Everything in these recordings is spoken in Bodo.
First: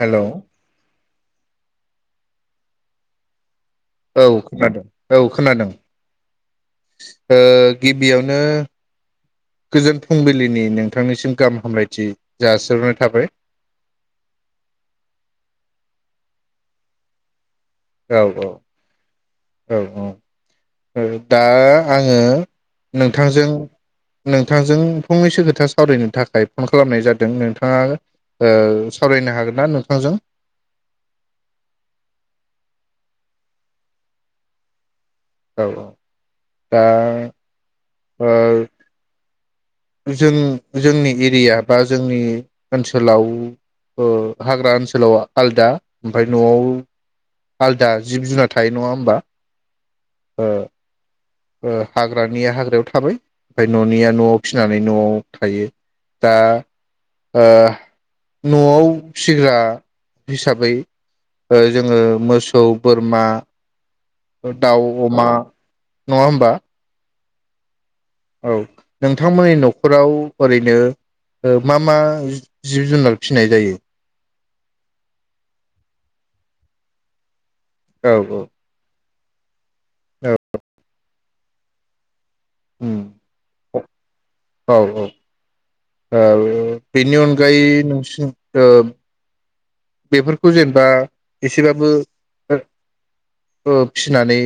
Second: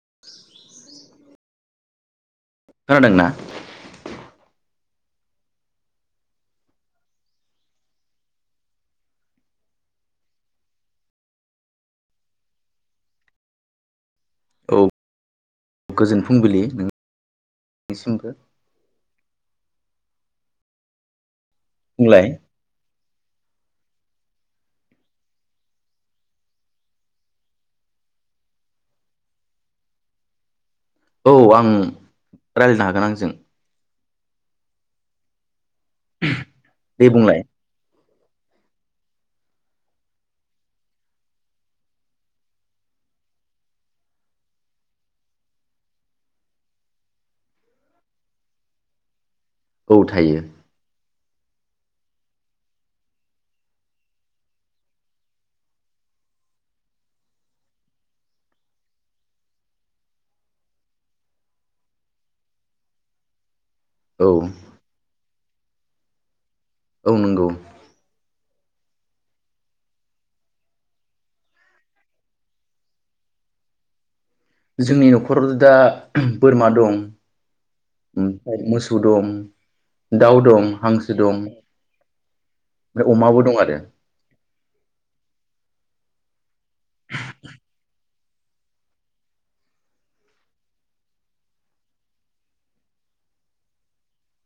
हेल'‌ खोनादोंना? औ खोनादों औ खोनादों ओ गिबियावनो गोजोन फुंबिलिनि नोंथांनिसिम गाहाम हामलायथि जासिहरनाय थाबाय। औ गोजोन फुंबिलि नों औ औ औ औ ओ दा आङो बुंलाय नोंथांजों नोंथांजों फंनैसो खोथा सावरायनो थाखाय फन खालामनाय जादों नोंथाङा ओ सावरायनो हागोन ना नोंथांजों? औ आं रायलायनो हागोन आंजों। औ औ दा दे बुंलाय ओ जों जोंनि एरिया बा जोंनि ओनसोलाव ओ हाग्रा ओनसोलाव आलदा ओमफ्राय न'आव आलदा जिब जुनार थायो नङा होमबा। औ थायो। ओ ओ हाग्रानिया हाग्रायाव थाबाय ओमफ्राय न'निया न'आव फिसिनानै न'आव थायो दा ओ न'आव फिग्रा हिसाबै ओ जोङो मोसौ बोरमा। औ दाउ, अमा नङा होमबा? औ नंगौ। औ नोंथांमोननि न'खराव ओरैनो ओ मा मा जिब जुनार फिसिनाय जायो? जोंनि न'खराव दा बोरमा दं। औ ओमफ्राय मोस सौ दं। औ दाउ दं हांस सो दं। उम ओमफ्राय अमाबो दं आरो औ औ आरो बेनि अनगायै नोंसिनि ओ बेफोरखौ जेनेबा एसेबाबो ओ फिनानै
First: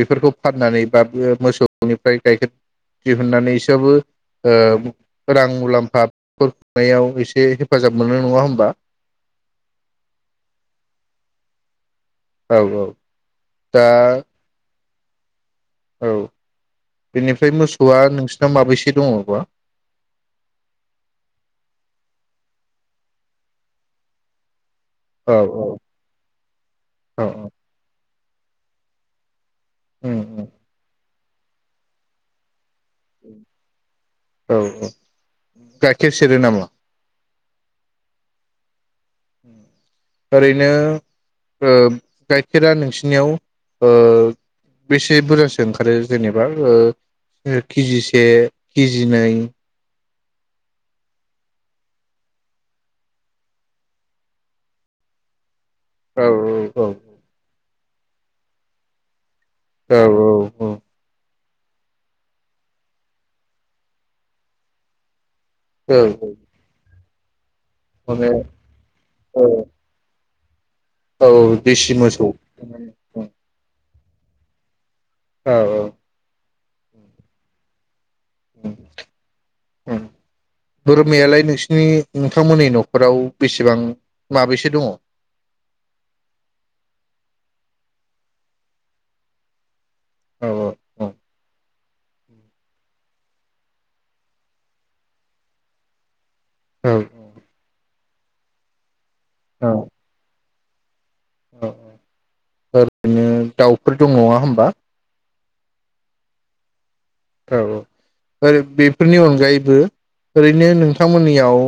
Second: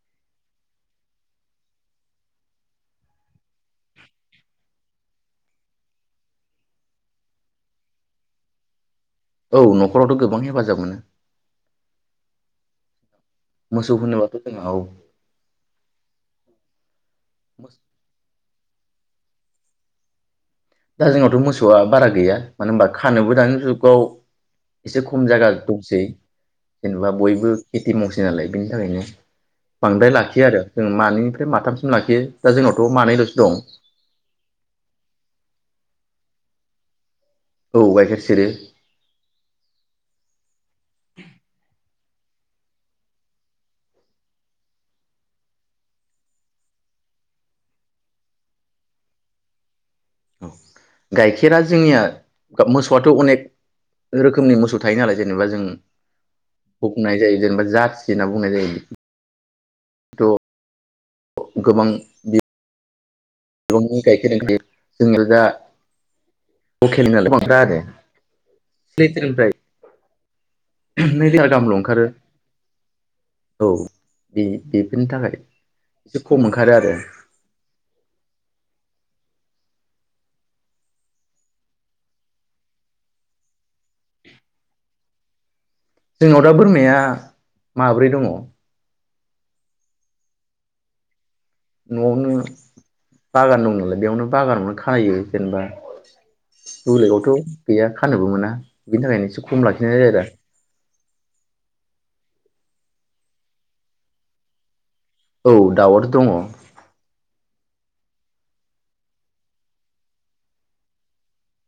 बेफोरखौ फाननानै बा मोसौनिफ्राय गाइखेर दिहुननानै एसेबाबो ओ रां मुलाम्फा [inaudible] खुंनायाव एसे हेफाजाब मोननाय नङा होनबा? औ न'खरावथ' गोबां हेफाजाब मोनो। औ औ। दा मोसौ होनोबाथ' जोंहा औ औ बेनिफ्राय मोसौआ नोंसि आ माबैसे दङबा? दा जोंनावथ' मोसौआ बारा गैया मानो होनबा खानोबो दानि जुगाव एसे खम औ जायगा औ दंसै जेनेबा औ बयबो खेथि मावसै। नालाय बेनि थाखायनो बांद्राय उम लाखियो उम आरो जों मानि माथामिस लाखि दा जोंनाव मानैल'सो दं। केसिरि नामा? औ गाइखेर सेरो। ओरैनो ओ गाइखेरा नोंसिनियाव ओ बेसे बुरजासो ओंखारो जेनेबा केजिसे केजिनै? ओं गाइखेरा जोंनिया मोसौआथ' अनेक रोखोमनि मोसौ थायो नालाय जेनेबा जों औ औ हखनाय जायो जेनबा जा जेना बुंनाय जायोदि औ औ औ। गोबां बि दंनि गाइखेर दोंख जोङो दा औ औ खेल नाल रादे माने औ लेट्रेंनिफ्राय औ देसि मोसौ बि इ बिनि थाखाय औ एसे खम ओंखारो आरो उम उम बोरमायालाय नोंसिनि नोंथांमोननि न'खराव बेसेबां माबेसो दङ? जोंनाव दा बोरमाया माब्रै दङ। औ औ औ। न'आवनो । बागान दं नालाय बेयावनो बागानावनो खायो जेनेबा औ बुलेगआवथ' गैया। फानोबोमोना बिनि थाखायनो एसे खम औ लाखिनाय जायो आरो औ औ ओरैनो दाउफोर दं नङा होनबा? औ दाउआथ' दङ। औ औ ओ बेफोरनि अनगायैबो ओरैनो नोंथांमोननियाव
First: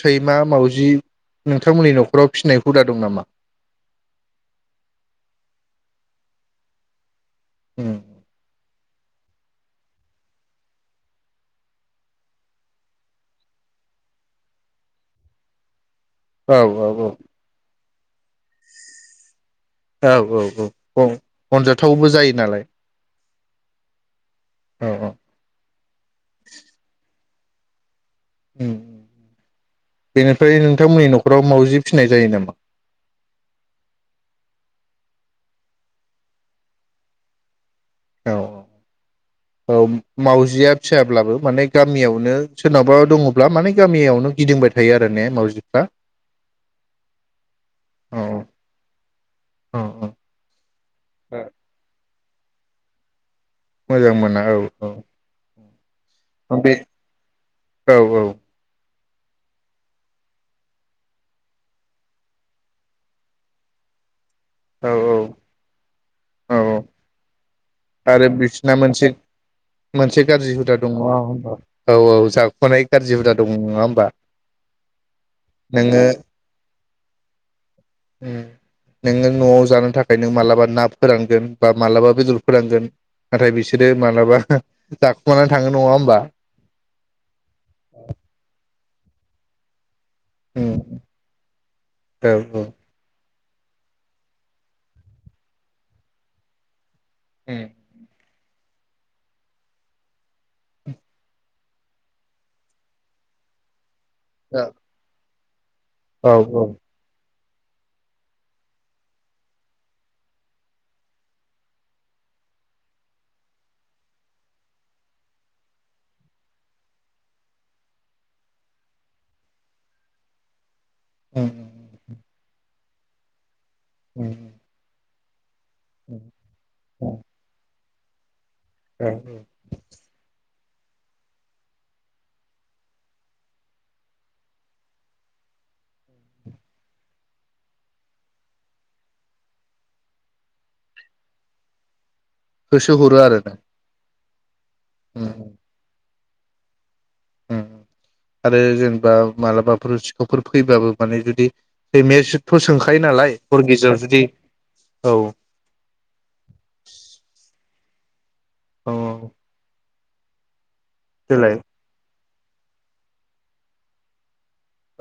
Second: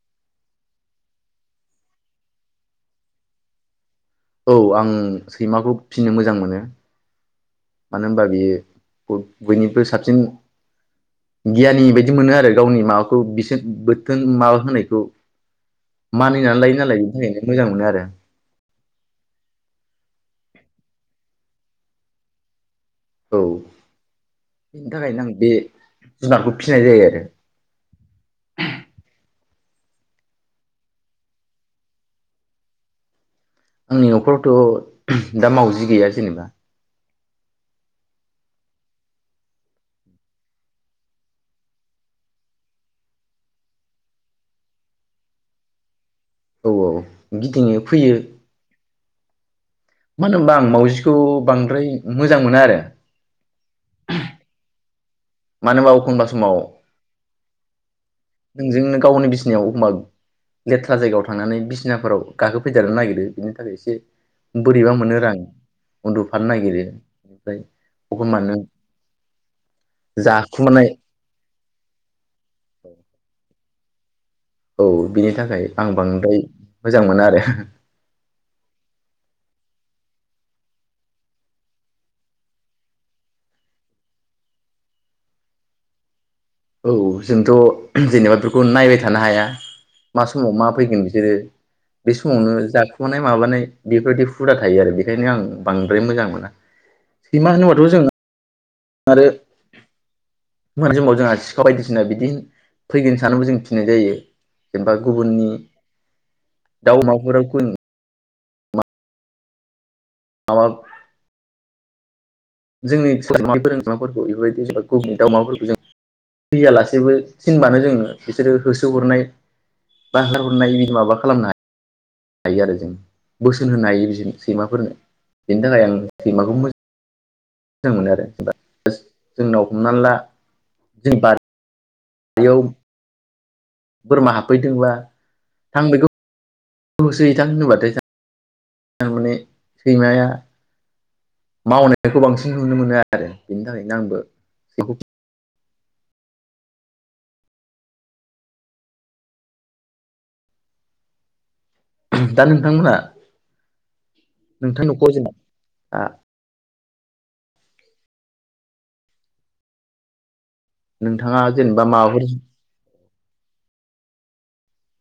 सैमा मावजि नोंथांमोननि न'खराव फिनाय हुदा दं नामा? औ आं सैमाखौ फिनो मोजां मोनो। उम मानो होनबा बियो। ब-बयनिख्रुइ साबसिन गियानि बायदि मोनो आरो गावनि माबाखौ बिसोर बोथोन माबा होनायखौ । औ मानिनानै लायो औ नालाय औ बेनि थाखायनो मोजां मोनो आरो । औ औ औ अनजाथावबो जायो नालाय औ औ बेनि औ थाखायनो आं बे जुनारखौ फिसिनाय जायो आरो । उम बेनिफ्राय नोंथांमोननि न'खराव मावाउजि फिनाय जायो नामा? आंनि न'खरावथ' दा मावजि गैया जेनेबा । औ औ औ मावजिया फियाब्लाबो माने गामियावनो सोरनावाबा दङब्ला माने गामियावनो गिदिंबाय थायो आरो ने मावजिफ्रा? औ औ गिदिङो फैयो औ औ औ मानोमबा आं मावउजिखौ बांद्राय मोजां मोनो आरो । मोजां मोना औ औ मानोबा अ ओ बे औ औ नोंजोंनो गावनि बिसिनायाव अमबा लेथ्रा जायगायाव थांनानै बिसिनाफोराव गाखोफैदेरनो नागिरो बिनि थाखाय एसे औ बोरैबा मोनो राआं उन्दुफानो औ औ नागिरो आरो एखनबा नों बिसोरना मोनसे-मोनसे गाज्रि हुदा जाखुमानाय दङ औ औ जाखुमानाय गाज्रि हुदा दं । नङा होमबा? औ बिनि थाखाय आं नोङो बांद्राय मोजां मोना आरो । ओमफ्राय नों मालाबा ना फोरानांगोन बा मालाबा बेदर फोरानगोन नाथाय बिसोरो माब्लाबा जाखुमानानै थाङो नङा होमबा? औ जोंथ' जेनेबा बेफोरखौ नायबाय था थानो हाया मा समाव मा उम फैगोन बिसोरो बे औ समावनो जाखुमानाय माबानाय बेफोरबायदि हुदा थायो आरो बेनिखायनो आं बांद्राय मोजां मोना । सैमा होनोबाथ' जों आरो [unintelligible] बायदिसिना बिदि फैगोन सानबो जों फिनाय जायो । जेनबा गुबुननि औ औ दाव अमाफोराव उन आवाब जोंनि सा फोरोंगाफोरखौ बेफोरबायदि जेनबा गुबुमनि दाउमाफोरखौ जों फैयालासेबो थिनबानो जोंङो बिसोरो होसोहरनाय बा हारहरनाय [unintelligible] माबा उम खालामनाय हायो आरो जों बुस्थ [unintelligible] बोसोन होनो हायो बिजोंनो उम सैमाफोरनो बेनि थाखाय आं सैमाखौ मोजां मोजां मोनो आरो औ जोंनाव हमनानै ला जों बार आव बोरमा हाबफैदोंब्ला थां बेखौ होसोहैथां होनोबाथायमाने सैमाया मावनाय बेखौ बांसिन नुनो होसो मोनो हरो आरो ना बेनि थाखायनो आंबो [inaudible] ओं ओं आरो जोंबा मालाबाफोर सिखावफोर फैबाबो माने जुदि दा सैमायाथ' नोंथांमोनहा सोंखायो नालाय हर गेजेराव जुदि नोंथांनि न'खराव औ जेनेबा औ औ नोंथाङा जेनेबा माबाफोर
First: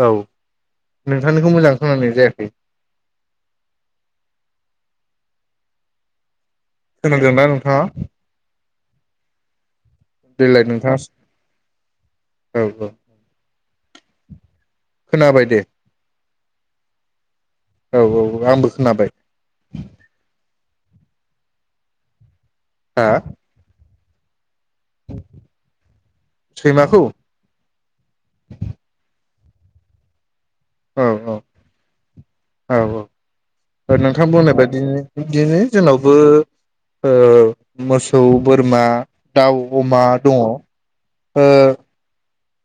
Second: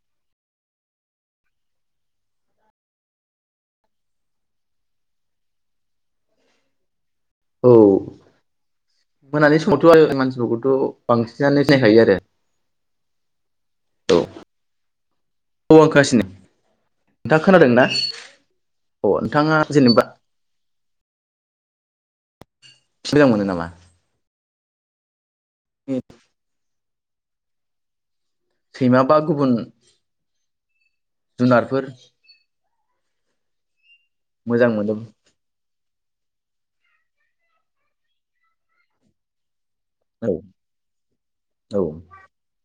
औ नोंथांनिखौ मोजां खोनानाय जायाखै खोनादोंना औ नोंथाङा मोनानि थ देलाय मानसिफोरखौथ' नोंथाङा बांसिनानो सिनायखायो आरो औ औ [unintelligible] थ खोनाबाय दे औ आखासिनो [unintelligible] नोंथाङा खोनादों ना औ औ आंबो खोनाबाय अ नोंथाङा जेनेबा हा सिगां मोनो नामा [unintelligible] [inaudible] उम सैमाखौ सैमा बा गुबुन औ जुनारफोर औ औ नोंथांआ बुंनाय मोजां बायदिनो मोनो बिदिनो जोंनावबो ओ मोसौ बोरमा दाउ अमा औ दङ औ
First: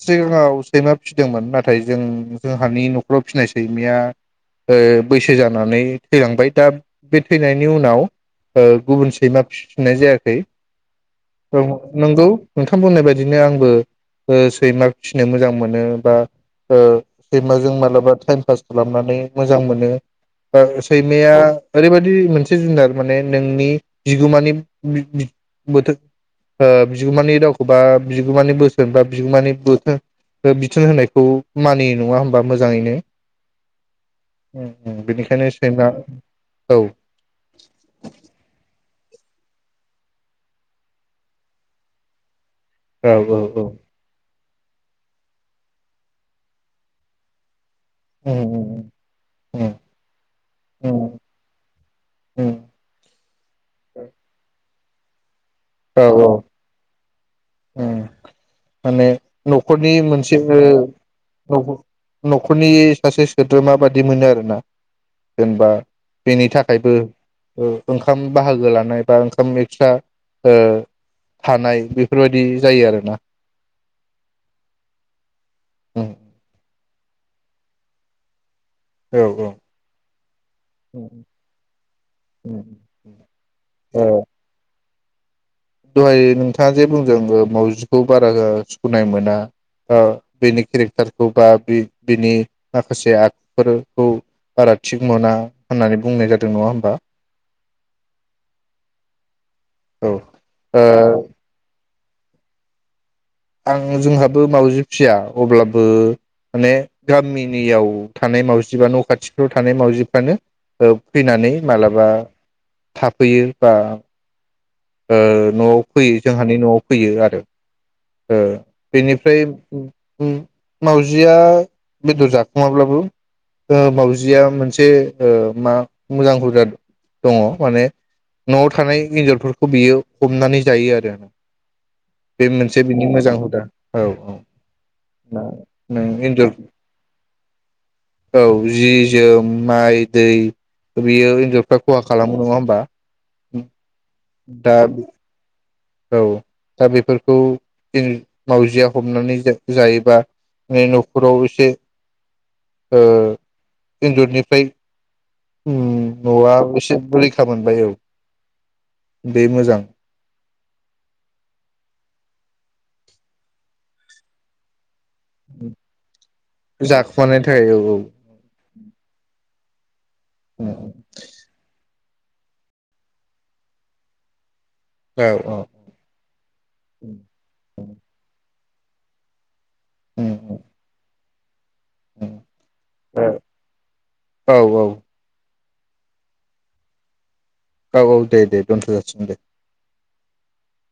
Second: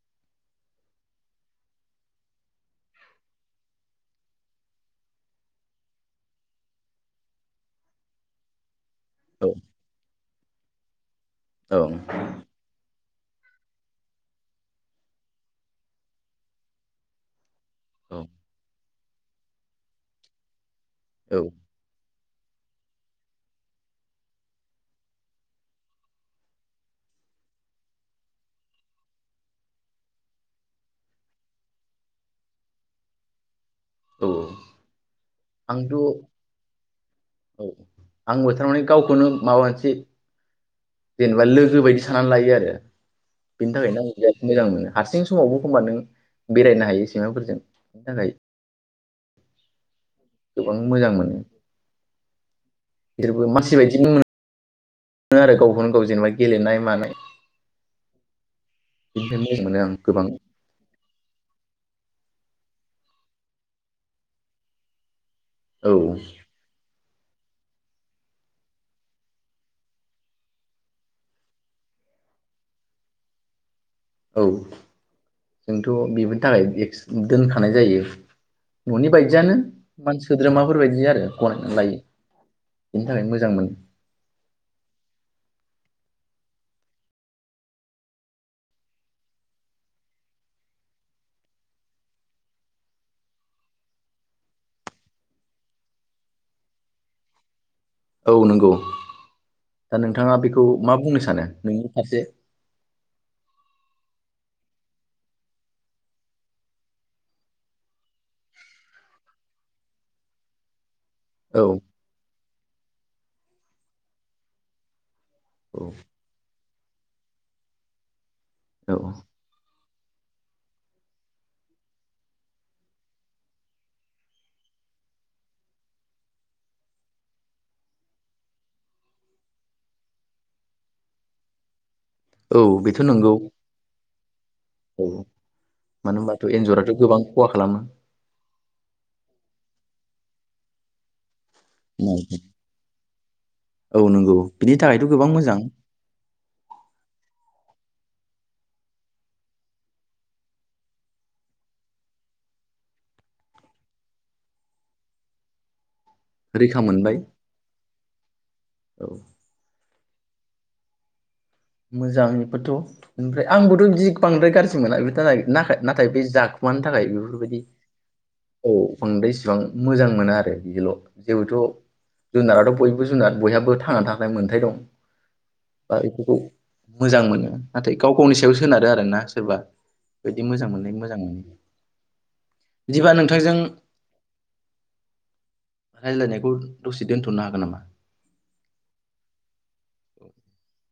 सिगाङाव सैमा फिसिदोंमोन नाथाय जों जोंहानि न'खराव फिसिनाय सैमाया ओ बैसो जानानै थैलांबाय दा बे थैनायनि उनाव ओ गुबुन सैमा औ फिफिननाय जायाखै औ नंगौ नोंथां बुंनाय बाय बिदिनो आंबो ओ सैमा फिसिनो मोजां मोनो बा ओ जों मालाबा औ थाइफास खालामनानै मोजां मोनो ओ सैमाया औ ओरैबायदि मोनसे जुनार माने नोंनि बिगोमानि [unintelligible] बोथोर ओ बिगोमानि रावखौ बा बिगोमानि बोसोन बा बिगोमानि [unintelligible] बिथोन होनायखौ मानिनाय नङा होमबा मोजाङैनो? औ बेनिखायनो सैमा आंथ' औ औ आंबो थारमाने गावखौनो माबा मोनसे जेनेबा लोगो बायदि सानानानै लायो आरो औ औ औ बिनि थाखायनो आं मोजां मोनो हारसिं समावबो एखमबा नों बेरायनो हायो सैमाफोरजों बिनि थाखाय उम उम उम गोबां उम मोजां मोनो उम गिदिरबो मानसि बायदिबो मोनो नो आरो गावखौनो गाव औ जेनेबा औ गेलेनाय मानाय उम माने बिनिफ्राय मोजां मोनो न'खरनि आं गोबां मोनसेबो न'ख न'खरनि सासे सोद्रोमा बादि मोनो आरोना जेनेबा औ बेनि थाखायबो ओ ओंखाम बाहागो लानाय बा ओंखाम एक्सट्रा ओ थानाय बे बेफोरबायदि जायो आरोना औ जोंथ बेफोरनि थाखाय एकस दोनखानाय जायो न'नि औ बायदियानो मान सोद्रोमाफोर बायदि आरो गनायनानै लायो बेनि थाखायनो मोजां मोनो औ दहाय नोंथाङा जे बुंदों मावजिखौ बारा ओ सुखुनाय मोना बा ओ बेनि केरेक्टारखौ बा बे बेनि माखासे आखुफोरखौ बारा थिग मोना होननानै बुंनाय जादों नङा होमबा? औ नंगौ दा नोंथाङा बेख खौ मा औ बुंनो सानो बे नि फारसे आं जोंहाबो मावउजि फिया अब्लाबो माने गामिनियाव थानाय मावजि बा न' खाथिफ्राव थानाय मावजिफ्रानो ओ फैनानै औ मालाबा थाब फैयो बा ओ औ न'आव फैयो जोंहानि न'आव फैयो आरो ओ औ बेनिफ्राय उम मावजिया बेदर जाखुमाब्लाबो ओ मावजिया मोनसे ओ मा मोजां हुजा दङ माने न'आव थानाय एन्जरफोरखौ बियो हमनानै जायो आरो औ बे मोजां हुदा औ औ औ नों मानो एन्जर होनबाथ' एन्जराथ' गोबां खहा खालामो औ जि जोम माइ दै बियो एनजर फ्राय खहा खालामो नङा होनोमबा औ नो नंगौ बिनि थाखायथ' गोबां मोजां औ दा बेफोरखौ ओ मावजिया हमनानै जायोबा बे न'खराव एसे ओ एन्जरनिफ्राय उम न'आ रैखा बेसे मोनबाय रैखा मोनबाय औ औ बे मोजां मोजांनिबोथ' ओमफ्राय आंबोथ' बिदि बांद्राय गाज्रि मोना बे ना नाथाय बे जाखुमानि थाखाय जाखुमानायनि बेफोरबायदि थाखाय औ औ बांद्राय इसिबां मोजां मोना आरो बिल' जेबोथ' जुनाराथ' बयबो जुनार बयहाबो थांनो थाखाय मोनथाय दं औ औ बा बेखौ मोजां मोनो नाथाय गाव गावनि सा सायाव सोनारो आरोना सोरबा बिदि मोजां मोनलनाय मोजां मोनो बिदिबा नोंथांजों औ रायजलायनायखौ दसे दोनथ'नो हागोन नामा औ औ दे दे दोनथ' जासिगोन दे [inaudible]